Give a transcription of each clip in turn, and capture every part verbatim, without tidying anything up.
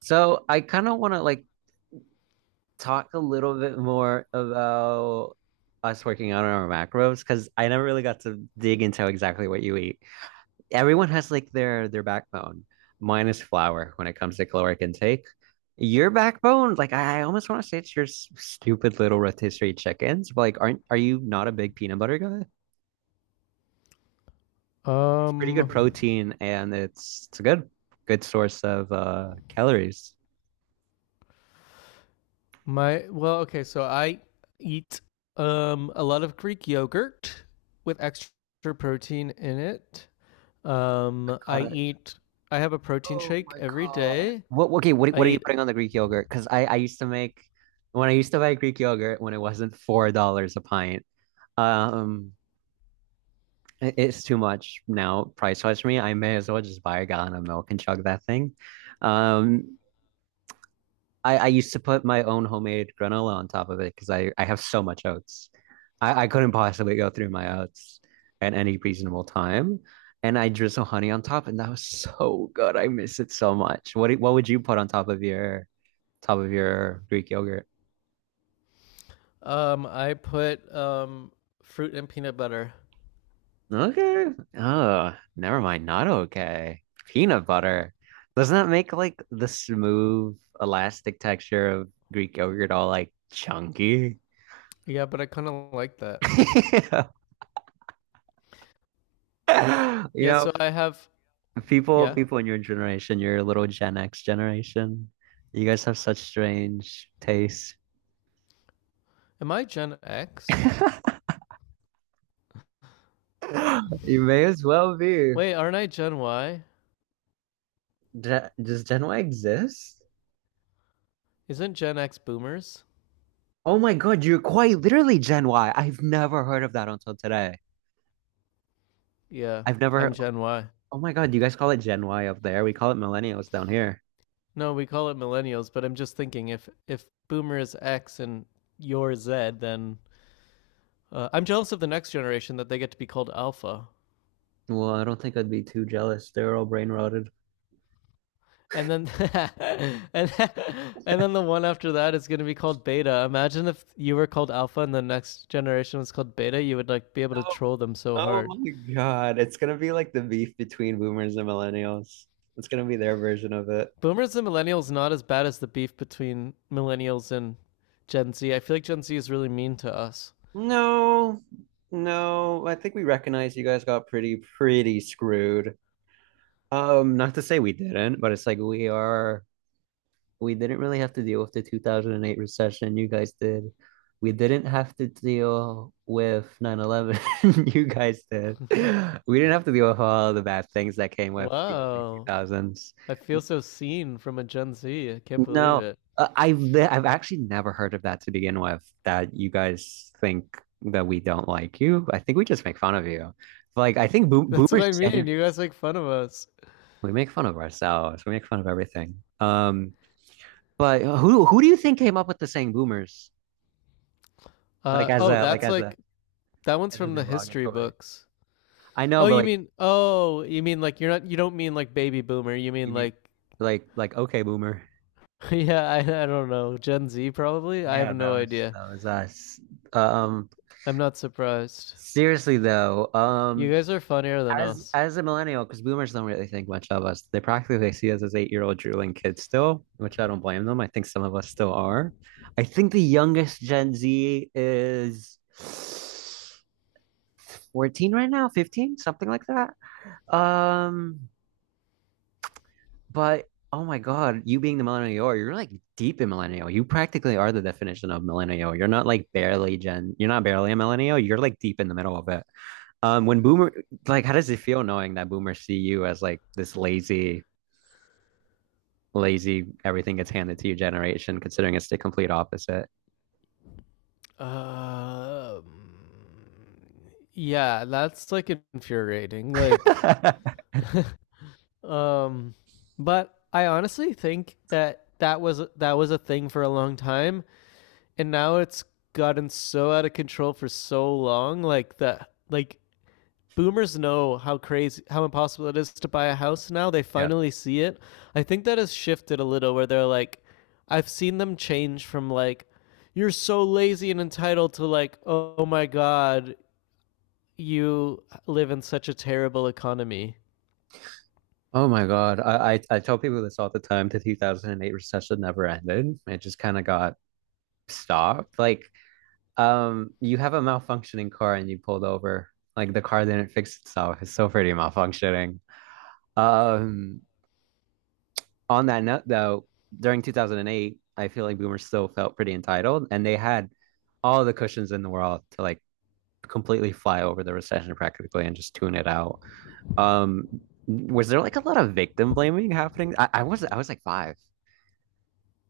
So I kind of want to like talk a little bit more about us working out on our macros because I never really got to dig into exactly what you eat. Everyone has like their their backbone. Mine is flour when it comes to caloric intake. Your backbone, like I, I almost want to say it's your s- stupid little rotisserie chickens, but like aren't are you not a big peanut butter guy? It's pretty good Um, protein and it's it's a good good source of uh calories. my well, okay, so I eat um a lot of Greek yogurt with extra protein in it. My Um, I God. eat. I have a protein Oh shake my every God. day. What, okay, what, I what are you eat. putting on the Greek yogurt? Because I, I used to make, when I used to buy Greek yogurt when it wasn't four dollars a pint, um, it- it's too much now price-wise for me. I may as well just buy a gallon of milk and chug that thing. Um, I, I used to put my own homemade granola on top of it because I, I have so much oats. I, I couldn't possibly go through my oats at any reasonable time. And I drizzle honey on top, and that was so good. I miss it so much. What do- what would you put on top of your top of your Greek yogurt? Um, I put um fruit and peanut butter. Okay. Oh, never mind. Not okay. Peanut butter. Doesn't that make like the smooth, elastic texture of Greek yogurt all like chunky? Yeah, but I kind of like that. You Yeah, know, so I have. People, Yeah, people in your generation, your little Gen X generation, you guys have such strange tastes. am I Gen X? Uh, You may as well be. Wait, aren't I Gen Y? Gen- Does Gen Y exist? Isn't Gen X boomers? Oh my God, you're quite literally Gen Y. I've never heard of that until today. Yeah, I've never. I'm heard. Gen Y. Oh my God, you guys call it Gen Y up there. We call it millennials down here. No, we call it millennials, but I'm just thinking if if boomer is X and you're Z, then uh, I'm jealous of the next generation that they get to be called alpha. Well, I don't think I'd be too jealous. They're all brain rotted. And then and, and then the one after that is going to be called beta. Imagine if you were called alpha and the next generation was called beta, you would like be able to Oh, troll them so oh hard. my God. It's gonna be like the beef between boomers and millennials. It's gonna be their version of it. Boomers and millennials not as bad as the beef between millennials and Gen Z. I feel like Gen Z is really mean to us. No, no. I think we recognize you guys got pretty, pretty screwed. Um, not to say we didn't, but it's like we are, we didn't really have to deal with the two thousand eight recession. You guys did. We didn't have to deal with nine eleven. You guys did. We didn't have to deal with all the bad things that came with the early Wow. two thousands. I feel so seen from a Gen Z. I can't believe No, it. uh, I've ne- I've actually never heard of that to begin with, that you guys think that we don't like you. I think we just make fun of you. Like I think boom, That's what boomers I mean. genuinely You guys make fun of us. we make fun of ourselves. We make fun of everything. Um, but who who do you think came up with the saying boomers? Like Uh, as oh, a, like that's as a, like that one's as a from the history derogatory. books. I know, Oh, but you like mean oh, you mean like you're not you don't mean like baby boomer. You you mean mean like like like okay boomer. yeah, I I don't know, Gen Z probably. I have Yeah, that no was idea. that was us. Um I'm not surprised. seriously though, You um guys are funnier than as us. as a millennial, because boomers don't really think much of us. They practically see us as eight year old drooling kids still, which I don't blame them. I think some of us still are. I think the youngest Gen Z is fourteen right now, fifteen, something like that. Um, but oh my God, you being the millennial, you are, you're like deep in millennial. You practically are the definition of millennial. You're not like barely Gen, you're not barely a millennial. You're like deep in the middle of it. Um, when boomer, like, how does it feel knowing that boomers see you as like this lazy lazy, everything gets handed to you generation, considering it's the complete opposite. Um, yeah, that's like infuriating. Like, um, but I honestly think that that was that was a thing for a long time and now it's gotten so out of control for so long, like that, like boomers know how crazy, how impossible it is to buy a house now. They Yeah. finally see it. I think that has shifted a little where they're like, I've seen them change from like, you're so lazy and entitled to like, oh my god, you live in such a terrible economy. Oh my God. I, I, I tell people this all the time. The two thousand eight recession never ended. It just kind of got stopped. Like, um, you have a malfunctioning car and you pulled over. Like the car didn't fix itself. It's still pretty malfunctioning. Um, on that note, though, during two thousand eight, I feel like boomers still felt pretty entitled and they had all the cushions in the world to like completely fly over the recession practically and just tune it out. Um, was there like a lot of victim blaming happening? I, I was I was like five.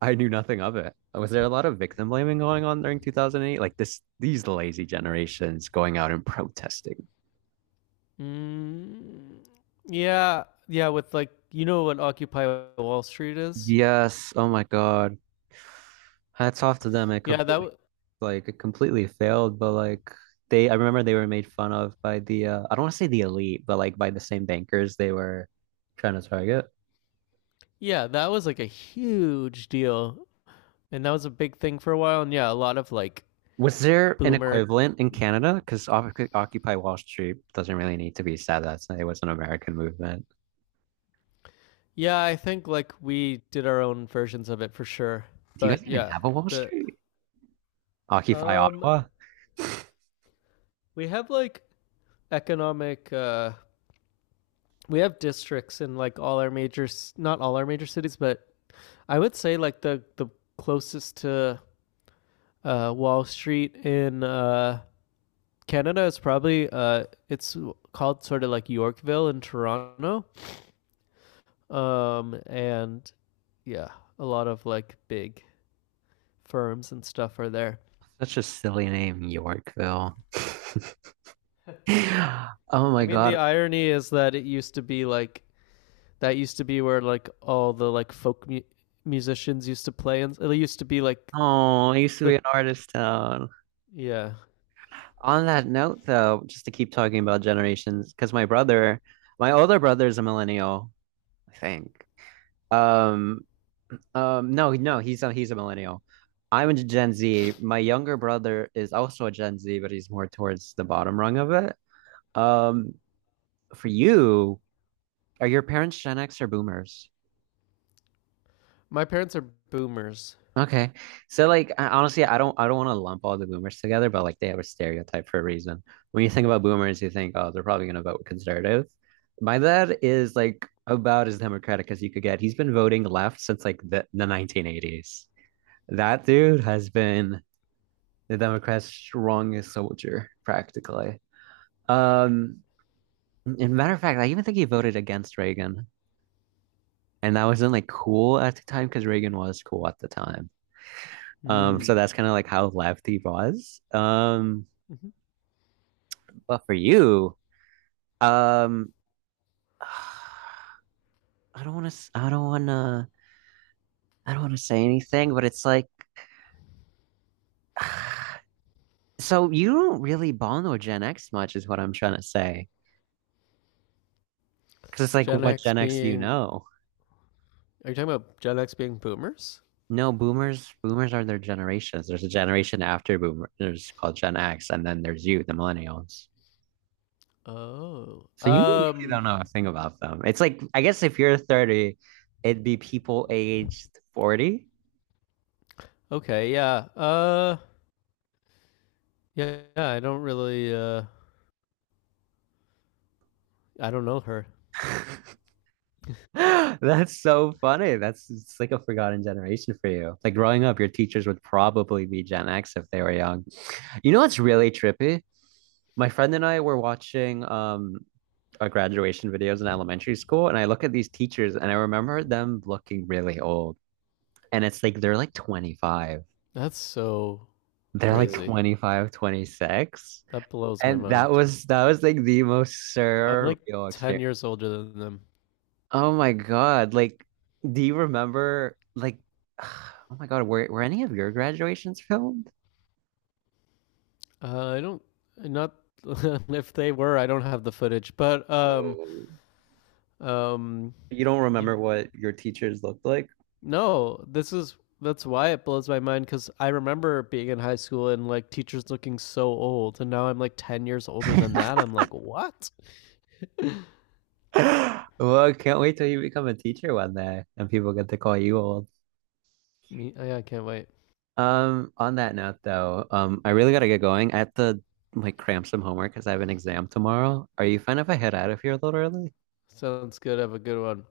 I knew nothing of it. Was there a lot of victim blaming going on during two thousand eight? Like this, these lazy generations going out and protesting. mm, yeah, yeah, with like, you know what Occupy Wall Street is. Yes. Oh my God. Hats off to them. It Yeah, completely, that. like, it completely failed. But like, they, I remember they were made fun of by the, uh, I don't want to say the elite, but like by the same bankers they were trying to target. Yeah, that was like a huge deal. And that was a big thing for a while. And yeah, a lot of like Was there an boomer. equivalent in Canada? Because Occupy Wall Street doesn't really need to be said. That's It was an American movement. Yeah, I think like we did our own versions of it for sure. Do you guys But even yeah, have a Wall the Street? Occupy um Ottawa? we have like economic, uh we have districts in like all our major, not all our major cities, but I would say like the the closest to uh Wall Street in uh Canada is probably, uh it's called sort of like Yorkville in Toronto. Um, and yeah, a lot of like big firms and stuff are there. Such a silly name, Yorkville. Oh I my mean, the God. irony is that it used to be like, that used to be where like all the like folk mu- musicians used to play, and it used to be like Oh, it used to be the, an artist town. yeah. On that note, though, just to keep talking about generations, because my brother, my older brother is a millennial, I think. Um, Um, no, no, he's a he's a millennial. I'm a Gen Z. My younger brother is also a Gen Z, but he's more towards the bottom rung of it. Um, for you, are your parents Gen X or Boomers? My parents are boomers. Okay. So like I, honestly, I don't I don't want to lump all the boomers together, but like they have a stereotype for a reason. When you think about boomers, you think, oh, they're probably gonna vote conservative. My dad is like about as democratic as you could get. He's been voting left since like the, the nineteen eighties. That dude has been the Democrats' strongest soldier, practically. Um, and matter of fact, I even think he voted against Reagan, and that wasn't like cool at the time because Reagan was cool at the time. Um, Mm. so that's kind of like how left he was. Um, Mm-hmm. but for you, um, I don't want to, I don't want to, I don't want to say anything, but it's like, so you don't really bond with Gen X much, is what I'm trying to say. Because it's like, Gen what X Gen X do you being know? Are you talking about Gen X being boomers? No, boomers, boomers are their generations. There's a generation after boomers called Gen X, and then there's you, the millennials. Oh, So you really um, don't know a thing about them. It's like, I guess if you're thirty, it'd be people aged forty. okay, yeah, uh, yeah, yeah. I don't really, uh, I don't know her. That's so funny. That's It's like a forgotten generation for you. Like growing up, your teachers would probably be Gen X if they were young. You know what's really trippy? My friend and I were watching um uh, graduation videos in elementary school, and I look at these teachers and I remember them looking really old. And it's like they're like twenty-five. That's so They're like crazy. twenty five, twenty six. That blows my And that mind. was that was like the most I'm like surreal ten experience. years older than them. Oh my God. Like, do you remember like oh my God, were were any of your graduations filmed? Uh, I don't, not if they were, I don't have the footage, but um, No. um, You don't yeah. remember what your teachers looked like? No, this is, that's why it blows my mind, because I remember being in high school and like teachers looking so old, and now I'm like ten years older than that. I'm like, what? Well, I can't wait till you become a teacher one day and people get to call you old. Me, I I can't wait. Um, on that note though, um, I really gotta get going. I have to like cram some homework because I have an exam tomorrow. Are you fine if I head out of here a little early? Sounds good. Have a good one.